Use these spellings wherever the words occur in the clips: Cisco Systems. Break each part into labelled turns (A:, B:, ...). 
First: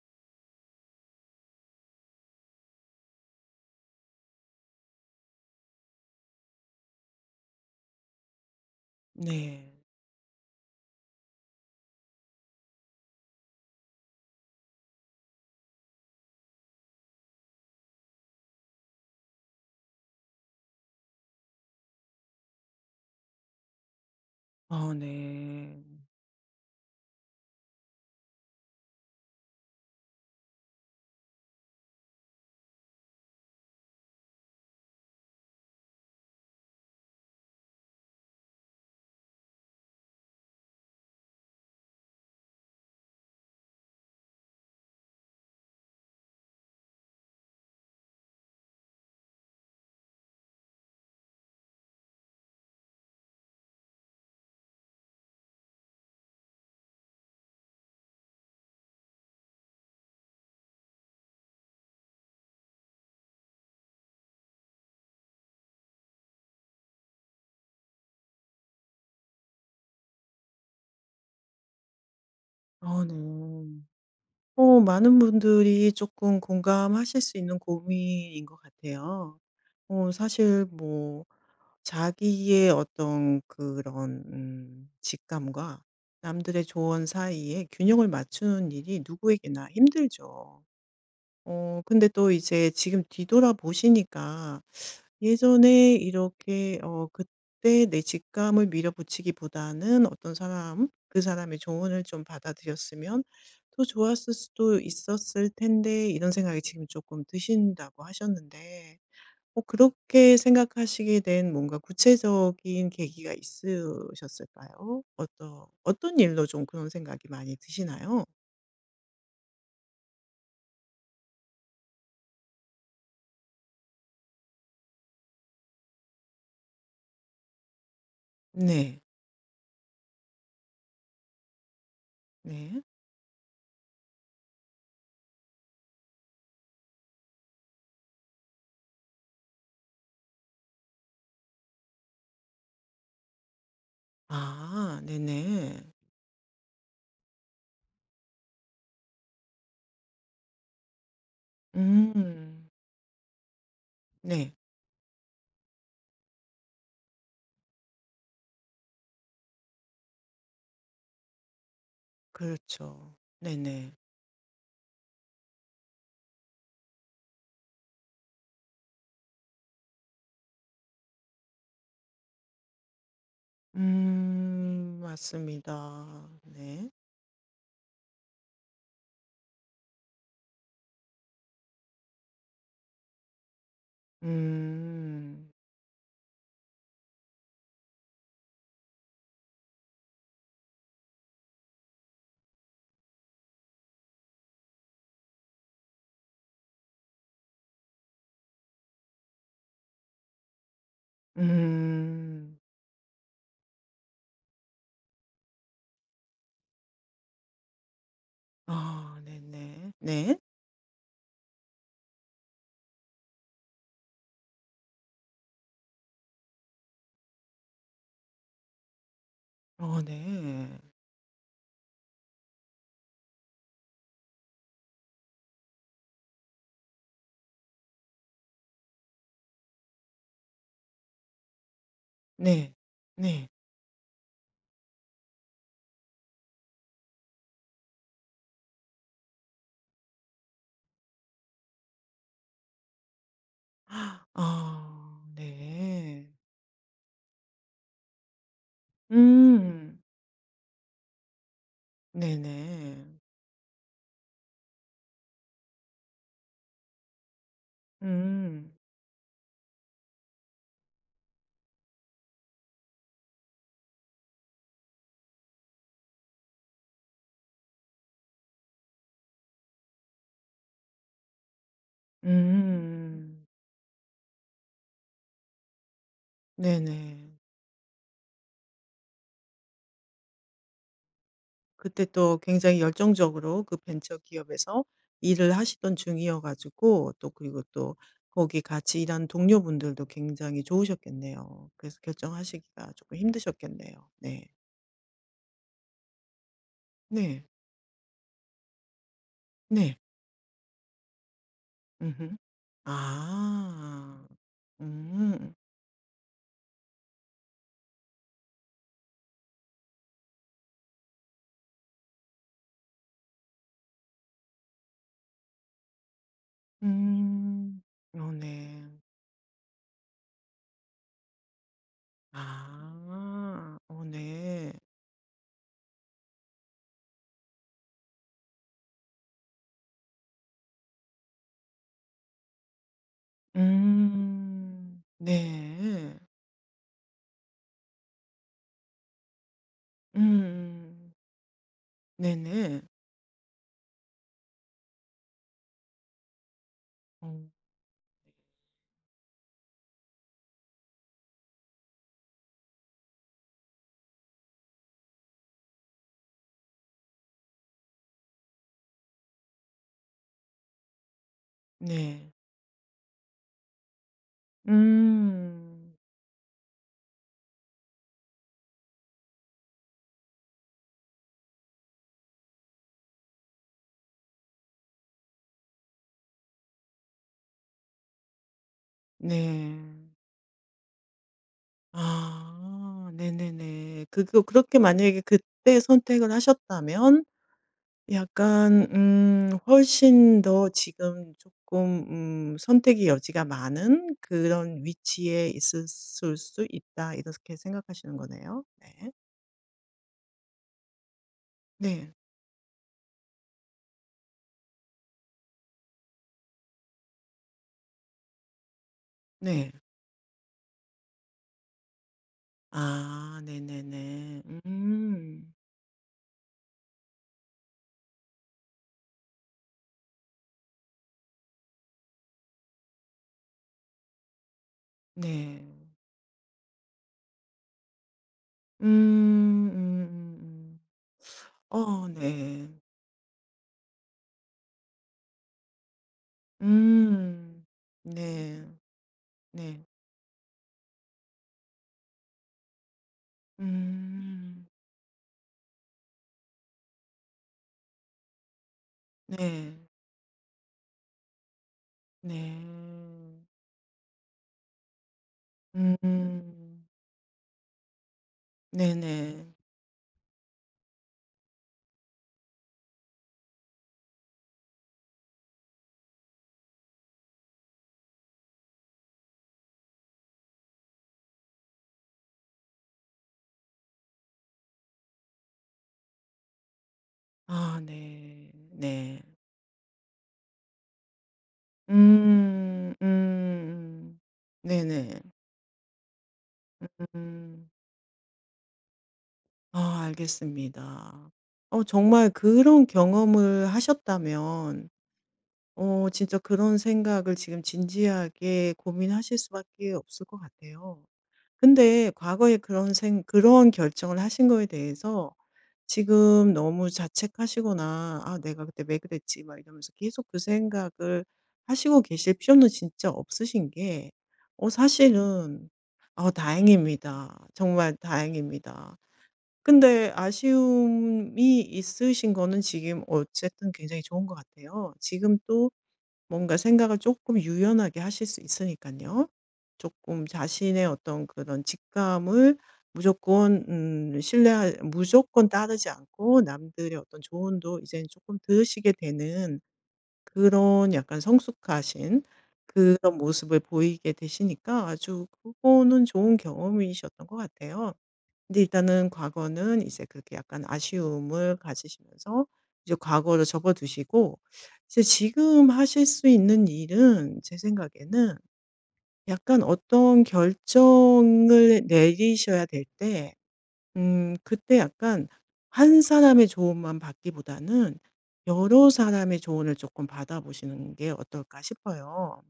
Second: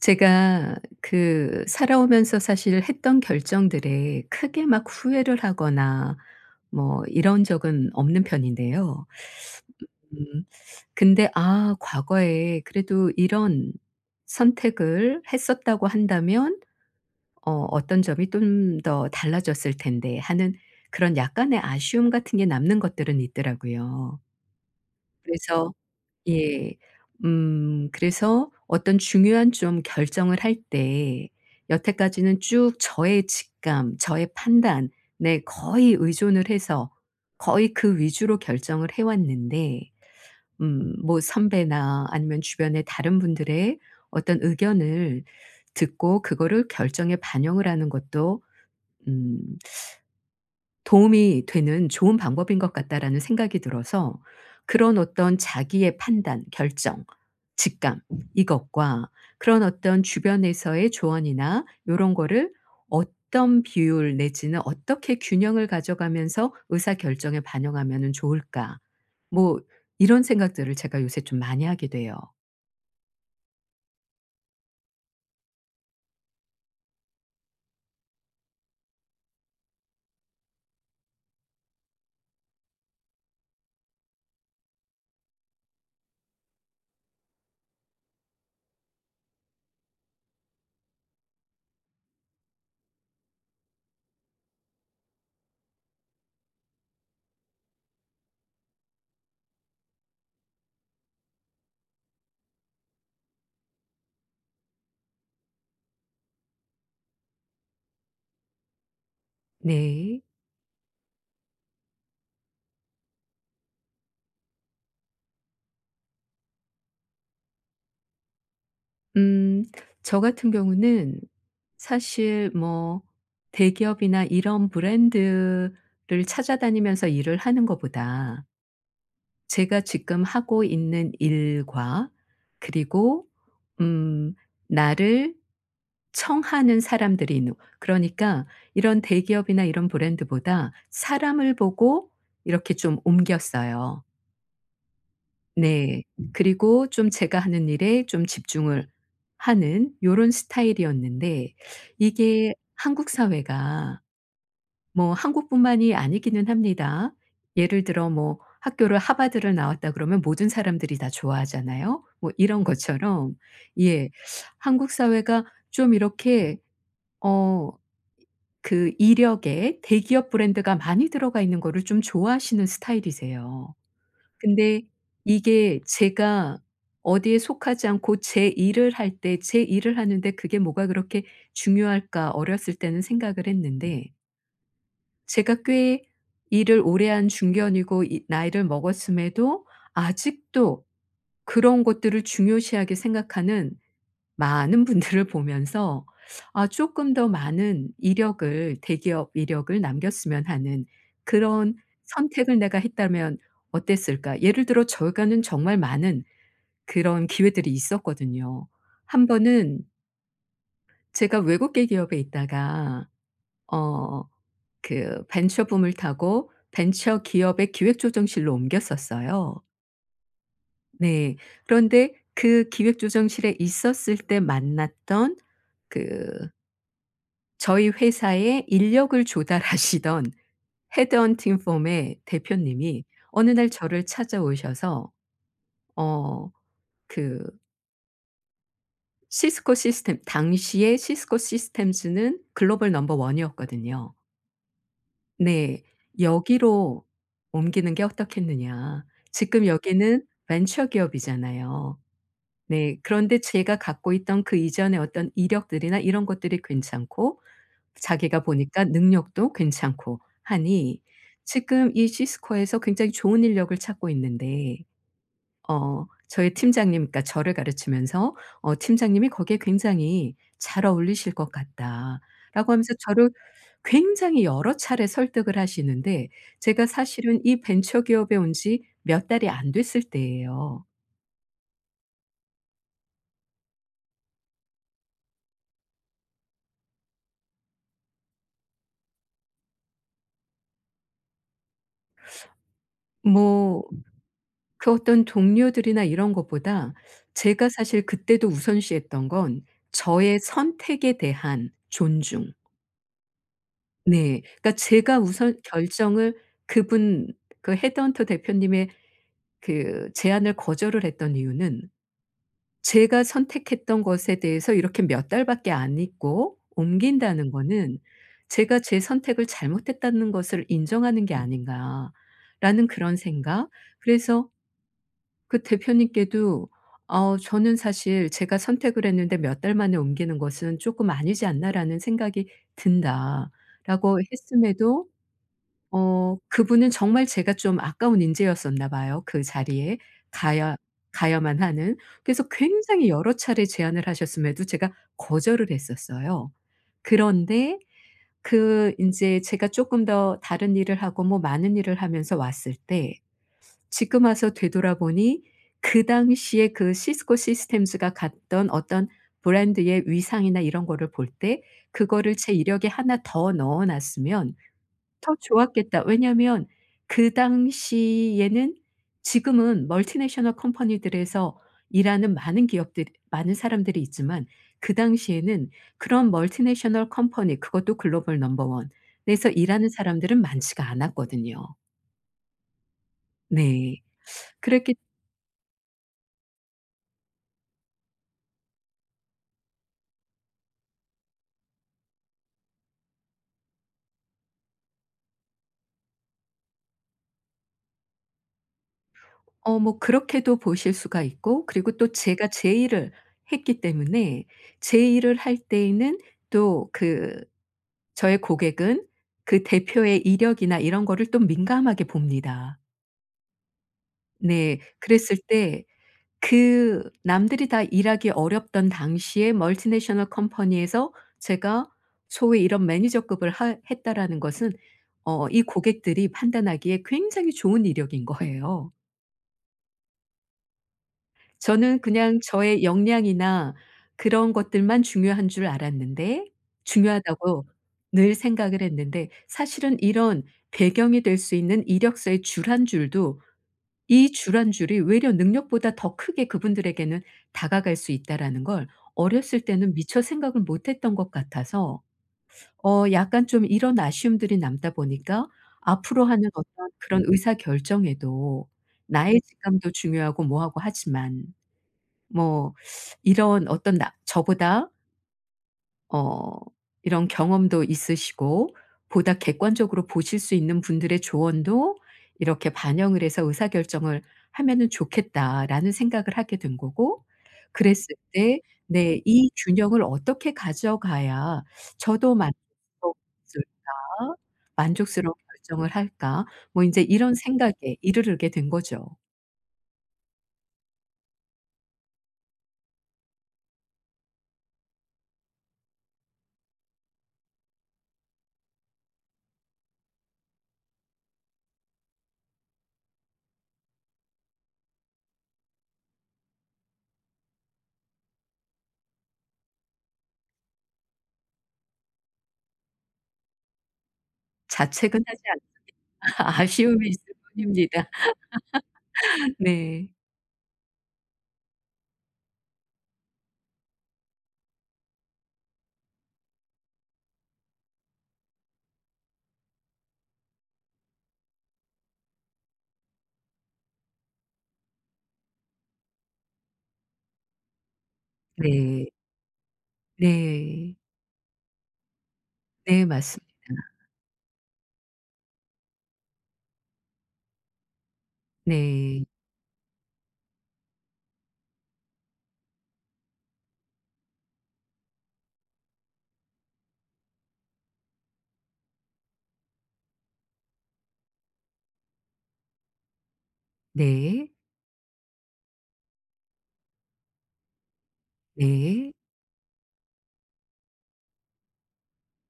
A: 제가 그 살아오면서 사실 했던 결정들에 크게 막 후회를 하거나 뭐 이런 적은 없는 편인데요.
B: 네.
A: 음 근데 과거에 그래도 이런 선택을 했었다고 한다면 '어떤 점이 좀 더 달라졌을 텐데.' 하는 그런 약간의 아쉬움 같은 게 남는 것들은 있더라고요.
B: 아
A: 그래서
B: 네.
A: 예. 그래서 어떤 중요한 좀 결정을 할 때 여태까지는 쭉 저의 직감, 저의 판단에 거의 의존을 해서 거의 그 위주로 결정을 해 왔는데 뭐 선배나 아니면 주변의 다른 분들의 어떤 의견을 듣고 그거를 결정에 반영을 하는 것도 음 도움이 되는 좋은 방법인 것 같다.'라는 생각이 들어서 그런 어떤 자기의 판단, 결정, 직감 이것과 그런 어떤 주변에서의 조언이나 요런 거를 어떤 비율 내지는 어떻게 균형을 가져가면서 의사결정에 반영하면은 좋을까. 뭐 이런 생각들을 제가 요새 좀 많이 하게 돼요.
B: 아 네. 많은 분들이 조금 공감하실 수 있는 고민인 것 같아요. 사실 자기의 어떤 그런 직감과 남들의 조언 사이에 균형을 맞추는 일이 누구에게나 힘들죠. 근데 또 이제 지금 뒤돌아보시니까 예전에 이렇게 그때 내 직감을 밀어붙이기보다는 어떤 사람, 그 사람의 조언을 좀 받아들였으면 더 좋았을 수도 있었을 텐데 이런 생각이 지금 조금 드신다고 하셨는데
A: 네.
B: 그렇게 생각하시게 된 뭔가 구체적인 계기가 있으셨을까요? 어떤 일로 좀 그런 생각이 많이 드시나요?
A: 음. 저 같은 경우는 사실 뭐 대기업이나 이런 브랜드를 찾아다니면서 일을 하는 것보다
B: 네.
A: 제가 지금 하고 있는 일과
B: 네.
A: 그리고 음 나를 청하는 사람들이 있는, 그러니까 이런 대기업이나 이런 브랜드보다 사람을 보고 이렇게 좀 옮겼어요.
B: 아 네네.
A: 네. 그리고 좀 제가 하는 일에 좀 집중을 하는 요런 스타일이었는데, 이게
B: 음.
A: 한국 사회가,
B: 네.
A: 뭐 한국뿐만이 아니기는 합니다. 예를 들어 뭐 학교를 하버드를 나왔다 그러면 모든 사람들이 다 좋아하잖아요. 뭐 이런
B: 그렇죠.
A: 것처럼.
B: 네네.
A: 예. 한국 사회가 좀 이렇게 어 그 이력에 대기업 브랜드가 많이 들어가 있는 거를 좀 좋아하시는 스타일이세요. 근데
B: 음.
A: 이게
B: 맞습니다.
A: 제가
B: 네.
A: 어디에 속하지 않고 제 일을 할 때 제 일을 하는데 그게 뭐가 그렇게 중요할까 어렸을 때는 생각을 했는데,
B: 음.
A: 제가 꽤 일을 오래 한 중견이고 이 나이를 먹었음에도 아직도 그런 것들을 중요시하게 생각하는 많은 분들을 보면서 아금더 많은 이력을 대기업 이력을 남겼으면 하는 그런 선택을
B: 음.
A: 내가 했다면 어땠을까? 예를 들어 저희가는 정말 많은 그런 기회들이 있었거든요.
B: 아
A: 한 번은
B: 네네. 네.
A: 제가 외국계 기업에 있다가 어 그 벤처 붐을 타고 벤처 기업의 기획조정실로 옮겼었어요.
B: 어 네.
A: 네. 그런데 그 기획조정실에 있었을 때 만났던 그 저희 회사에 인력을 조달하시던 헤드헌팅 펌의
B: 네.
A: 대표님이
B: 네.
A: 어느 날 저를 찾아오셔서 어 그 시스코 시스템, 당시에 시스코 시스템즈는 글로벌 넘버 원 이었거든요.
B: 아
A: "네.
B: 네.
A: 여기로 옮기는 게 어떻겠느냐. 지금
B: 음.
A: 여기는 벤처 기업이잖아요. 네.
B: 네네.
A: 그런데 제가 갖고 있던 그 이전의 어떤 이력들이나 이런 것들이 괜찮고 자기가
B: 음.
A: 보니까 능력도 괜찮고 하니 지금 이 시스코에서 굉장히 좋은 인력을 찾고 있는데 저희 팀장님, 그러니까 저를 가르치면서 "팀장님이 거기에 굉장히 잘 어울리실 것 같다."라고 하면서 저를
B: 음.
A: 굉장히 여러 차례 설득을 하시는데 제가
B: 네네.
A: 사실은 이 벤처 기업에 온 지 몇 달이 안 됐을 때예요.
B: 그때 또 굉장히 열정적으로 그 벤처 기업에서 일을 하시던 중이어 가지고 또 그리고 또 거기 같이 일하는 동료분들도 굉장히 좋으셨겠네요. 그래서 결정하시기가 조금
A: 뭐
B: 힘드셨겠네요. 네.
A: 그 어떤 동료들이나 이런 것보다
B: 네.
A: 제가 사실 그때도 우선시했던 건
B: 네.
A: 저의 선택에 대한
B: 음흠.
A: 존중.
B: 아.
A: 네. 그러니까 제가
B: 음.
A: 우선 결정을, 그분, 그 헤드헌터 대표님의 그 제안을 거절을 했던 이유는 제가 선택했던 것에 대해서 이렇게 몇 달밖에 안 있고 옮긴다는
B: 음.
A: 거는
B: 어
A: '제가
B: 네.
A: 제 선택을 잘못했다는 것을 인정하는 게 아닌가.'라는 그런 생각.
B: 아. 어
A: 그래서
B: 네.
A: 그 대표님께도 저는 사실 제가 선택을 했는데 몇 달 만에 옮기는 것은 조금 아니지 않나.'라는 생각이 든다."라고
B: 음.
A: 했음에도
B: 네.
A: 그분은 정말 제가 좀 아까운 인재였었나 봐요, 그 자리에 가야
B: 음.
A: 가야만 하는. 그래서
B: 네네.
A: 굉장히 여러 차례 제안을 하셨음에도 제가 거절을 했었어요.
B: 어
A: 그런데 그 이제 제가 조금 더 다른 일을 하고 뭐 많은 일을 하면서 왔을 때 지금 와서 되돌아보니 그 당시에 그 시스코 시스템즈가 갔던 어떤 브랜드의 위상이나 이런 거를 볼 때
B: 네.
A: 그거를 제 이력에 하나 더 넣어 놨으면 더
B: 음.
A: 좋았겠다. 왜냐하면 그 당시에는, 지금은 멀티내셔널 컴퍼니들에서 일하는 많은 기업들 많은 사람들이 있지만 그 당시에는 그런 멀티내셔널 컴퍼니, 그것도 글로벌 넘버 원 에서
B: 네.
A: 일하는 사람들은 많지가 않았거든요.
B: 아
A: 네.
B: 네네네. 그거 그렇게
A: 그랬기.
B: 만약에 그때 선택을 하셨다면 약간 훨씬 더 지금 조금 '선택의 여지가 많은 그런 위치에 있을 수 있다.' 이렇게 생각하시는 거네요. 네.
A: 뭐 그렇게도 보실 수가 있고, 그리고 또
B: 네.
A: 제가 제 일을 했기 때문에 제 일을 할 때에는 또 그 저의 고객은 그
B: 네.
A: 대표의 이력이나 이런 거를 또 민감하게 봅니다.
B: 아 네네네.
A: 네. 그랬을
B: 음.
A: 때 그 남들이 다 일하기 어렵던 당시에 멀티내셔널 컴퍼니에서 제가 소위 이런 매니저급을 하 했다라는 것은 이
B: 네.
A: 고객들이 판단하기에 굉장히 좋은 이력인 거예요.
B: 음. 음음음.
A: 저는
B: 어
A: 그냥
B: 네.
A: 저의 역량이나 그런 것들만 중요한 줄 알았는데,
B: 음.
A: 중요하다고 늘
B: 네.
A: 생각을 했는데
B: 네.
A: 사실은 이런 배경이 될 수 있는 이력서의 줄 한 줄도, 이 줄
B: 음.
A: 한 줄이 외려 능력보다 더 크게 그분들에게는 다가갈 수 있다라는 걸 어렸을
B: 네.
A: 때는 미처 생각을 못 했던 것 같아서,
B: 네.
A: 약간 좀 이런 아쉬움들이 남다 보니까 앞으로 하는
B: 음.
A: 어떤 그런 의사결정에도 나의
B: 네네.
A: 직감도 중요하고 뭐하고 하지만 뭐 이런 어떤 나 저보다 어 이런 경험도 있으시고 보다 객관적으로 보실 수 있는 분들의 조언도 이렇게 반영을 해서 의사결정을 하면은 좋겠다라는 생각을 하게 된 거고,
B: 아
A: 그랬을
B: 네.
A: 때
B: 네.
A: 네 '이 균형을 어떻게 가져가야 저도
B: 음.
A: 만족스러울까?
B: 음. 네네.
A: 만족스러운 결정을 할까?' 뭐 이제 이런
B: 음.
A: 생각에 이르르게 된 거죠.
B: 아 알겠습니다. 정말 그런 경험을 하셨다면 진짜 그런 생각을 지금 진지하게 고민하실 수밖에 없을 것 같아요. 근데 과거에 그런 결정을 하신 거에 대해서 지금 너무 자책하시거나 '아 내가 그때 왜 그랬지?' 막 이러면서 계속 그 생각을 하시고 계실 필요는 진짜 없으신 게 어
A: 자책은 하지 않아.
B: 사실은 어
A: 아쉬움이 있을
B: 다행입니다. 정말
A: 뿐입니다.
B: 다행입니다.
A: 네.
B: 근데 아쉬움이 있으신 거는 지금 어쨌든 굉장히 좋은 것 같아요. 지금 또 뭔가 생각을 조금 유연하게 하실 수 있으니까요. 조금 자신의 어떤 그런 직감을 무조건 따르지 않고 남들의 어떤 조언도 이제 조금 들으시게
A: 네.
B: 되는 그런
A: 네.
B: 약간 성숙하신
A: 네
B: 그런
A: 맞습니다.
B: 모습을 보이게 되시니까 아주 그거는 좋은 경험이셨던 것 같아요. 근데 일단은
A: 네.
B: 과거는 이제 그렇게 약간 아쉬움을 가지시면서 이제 과거를 접어두시고 이제 지금 하실 수 있는 일은 제 생각에는 약간 어떤 결정을 내리셔야 될 때,
A: 네.
B: 그때 약간 한 사람의 조언만 받기보다는 여러
A: 네.
B: 사람의 조언을 조금 받아보시는 게 어떨까 싶어요.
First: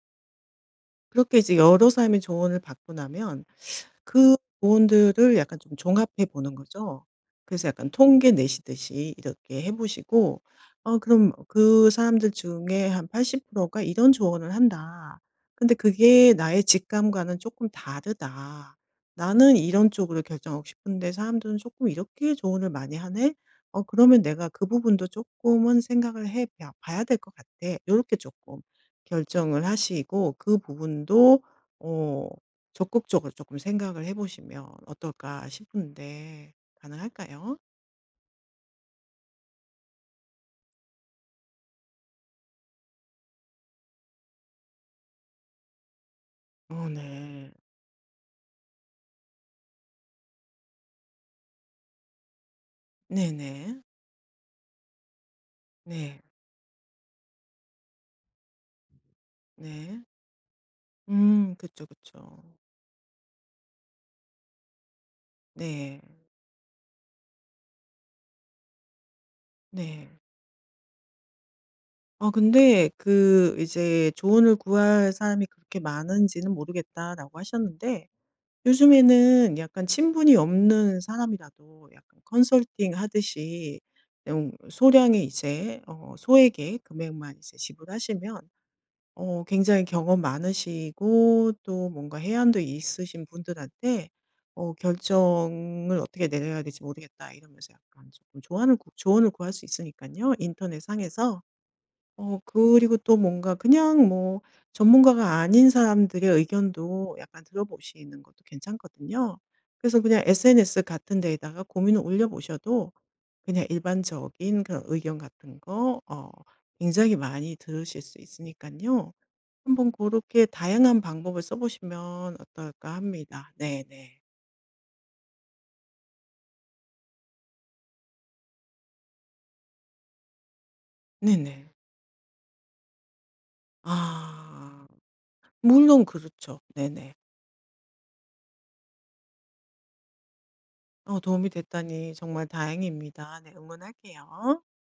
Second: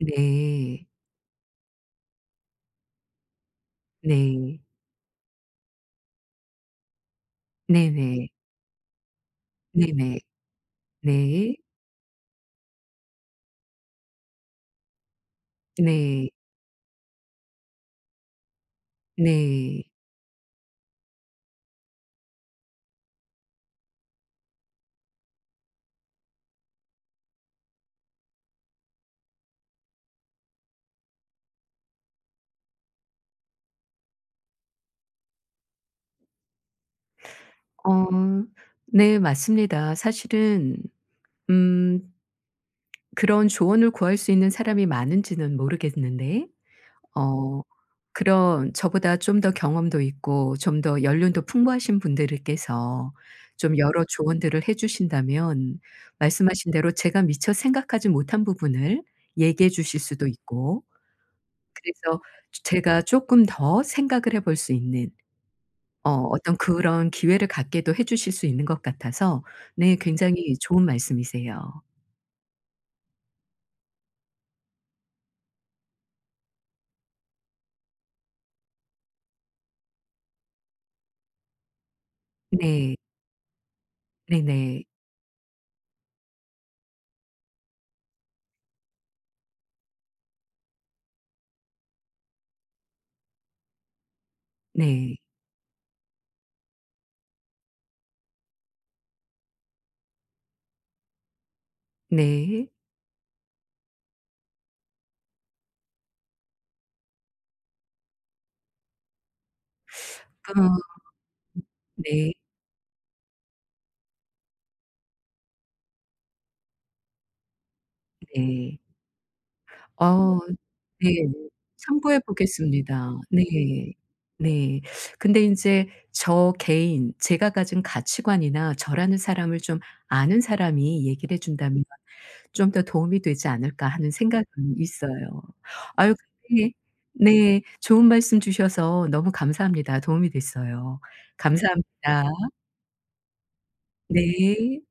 A: 네.
B: 그렇게 이제 여러 사람의 조언을 받고 나면 그
A: 네.
B: 조언들을 약간 좀 종합해 보는 거죠. 그래서 약간
A: 네네.
B: 통계 내시듯이 이렇게 해
A: 네네.
B: 보시고 그럼
A: 네.
B: 그 사람들 중에 한 80%가 "이런 조언을 한다. 근데
A: 네.
B: 그게 나의 직감과는 조금 다르다. 나는
A: 네.
B: 이런 쪽으로 결정하고 싶은데 사람들은 조금 이렇게 조언을 많이 하네. 그러면 내가 그 부분도 조금은 봐야 될 것 같아." 이렇게 조금 결정을 하시고 그 부분도 어 적극적으로 조금 생각을 해 보시면 어떨까 싶은데 가능할까요?
A: 어 네 맞습니다. 사실은 음 그런 조언을 구할 수 있는 사람이 많은지는 모르겠는데,
B: 어 네.
A: 어 그런 저보다 좀 더 경험도 있고 좀 더 연륜도 풍부하신 분들께서 좀
B: 네네.
A: 여러 조언들을 해 주신다면
B: 네.
A: 말씀하신 대로 제가 미처 생각하지 못한 부분을 얘기해 주실
B: 네.
A: 수도 있고,
B: 그쵸,
A: 그래서
B: 그쵸.
A: 제가 쪼끔 더 생각을 해볼 수 있는
B: 네.
A: 어떤 그런 기회를 갖게도 해 주실 수 있는 것 같아서, 네
B: 네.
A: 굉장히 좋은 말씀이세요.
B: 아 근데 그 이제 "조언을 구할 사람이 그렇게 많은지는 모르겠다."라고 하셨는데 요즘에는 약간 친분이 없는 사람이라도 약간 컨설팅
A: 네.
B: 하듯이
A: 네네. 네.
B: 소량의 이제 어 소액의 금액만 이제 지불하시면 굉장히 경험 많으시고 또 뭔가 해안도 있으신 분들한테
A: 네.
B: "결정을 어떻게 내려야 될지 모르겠다." 이러면서 약간 조금 조언을 구할 수 있으니까요, 인터넷상에서.
A: 네.
B: 그리고 또 뭔가 그냥 전문가가 아닌 사람들의 의견도 약간 들어보시는 것도 괜찮거든요. 그래서 그냥 SNS
A: 어
B: 같은 데에다가 고민을 올려
A: 네.
B: 보셔도 그냥 일반적인 그런 의견 같은 거 굉장히 많이 들으실 수 있으니까
A: 네.
B: 요 한번 그렇
A: 어
B: 게 다양한
A: 네.
B: 방법을 써
A: 참고해
B: 보시면 어떨까
A: 보겠습니다. 네.
B: 합니다. 네네.
A: 네. 근데 인제 저 개인, 제가 가진 가치관이나 저라는 사람을 좀 아는 사람이 얘기를 해
B: 네네.
A: 준다면 '좀 더 도움이 되지 않을까.' 하는 생각은
B: 아.
A: 있어요.
B: 물론
A: 아유.
B: 그렇죠.
A: 근데
B: 네네.
A: 네. 좋은 말씀 주셔서 너무 감사합니다. 도움이 됐어요.
B: 도움이 됐다니
A: 감사합니다.
B: 정말 다행입니다. 네 응원할게요.
A: 네.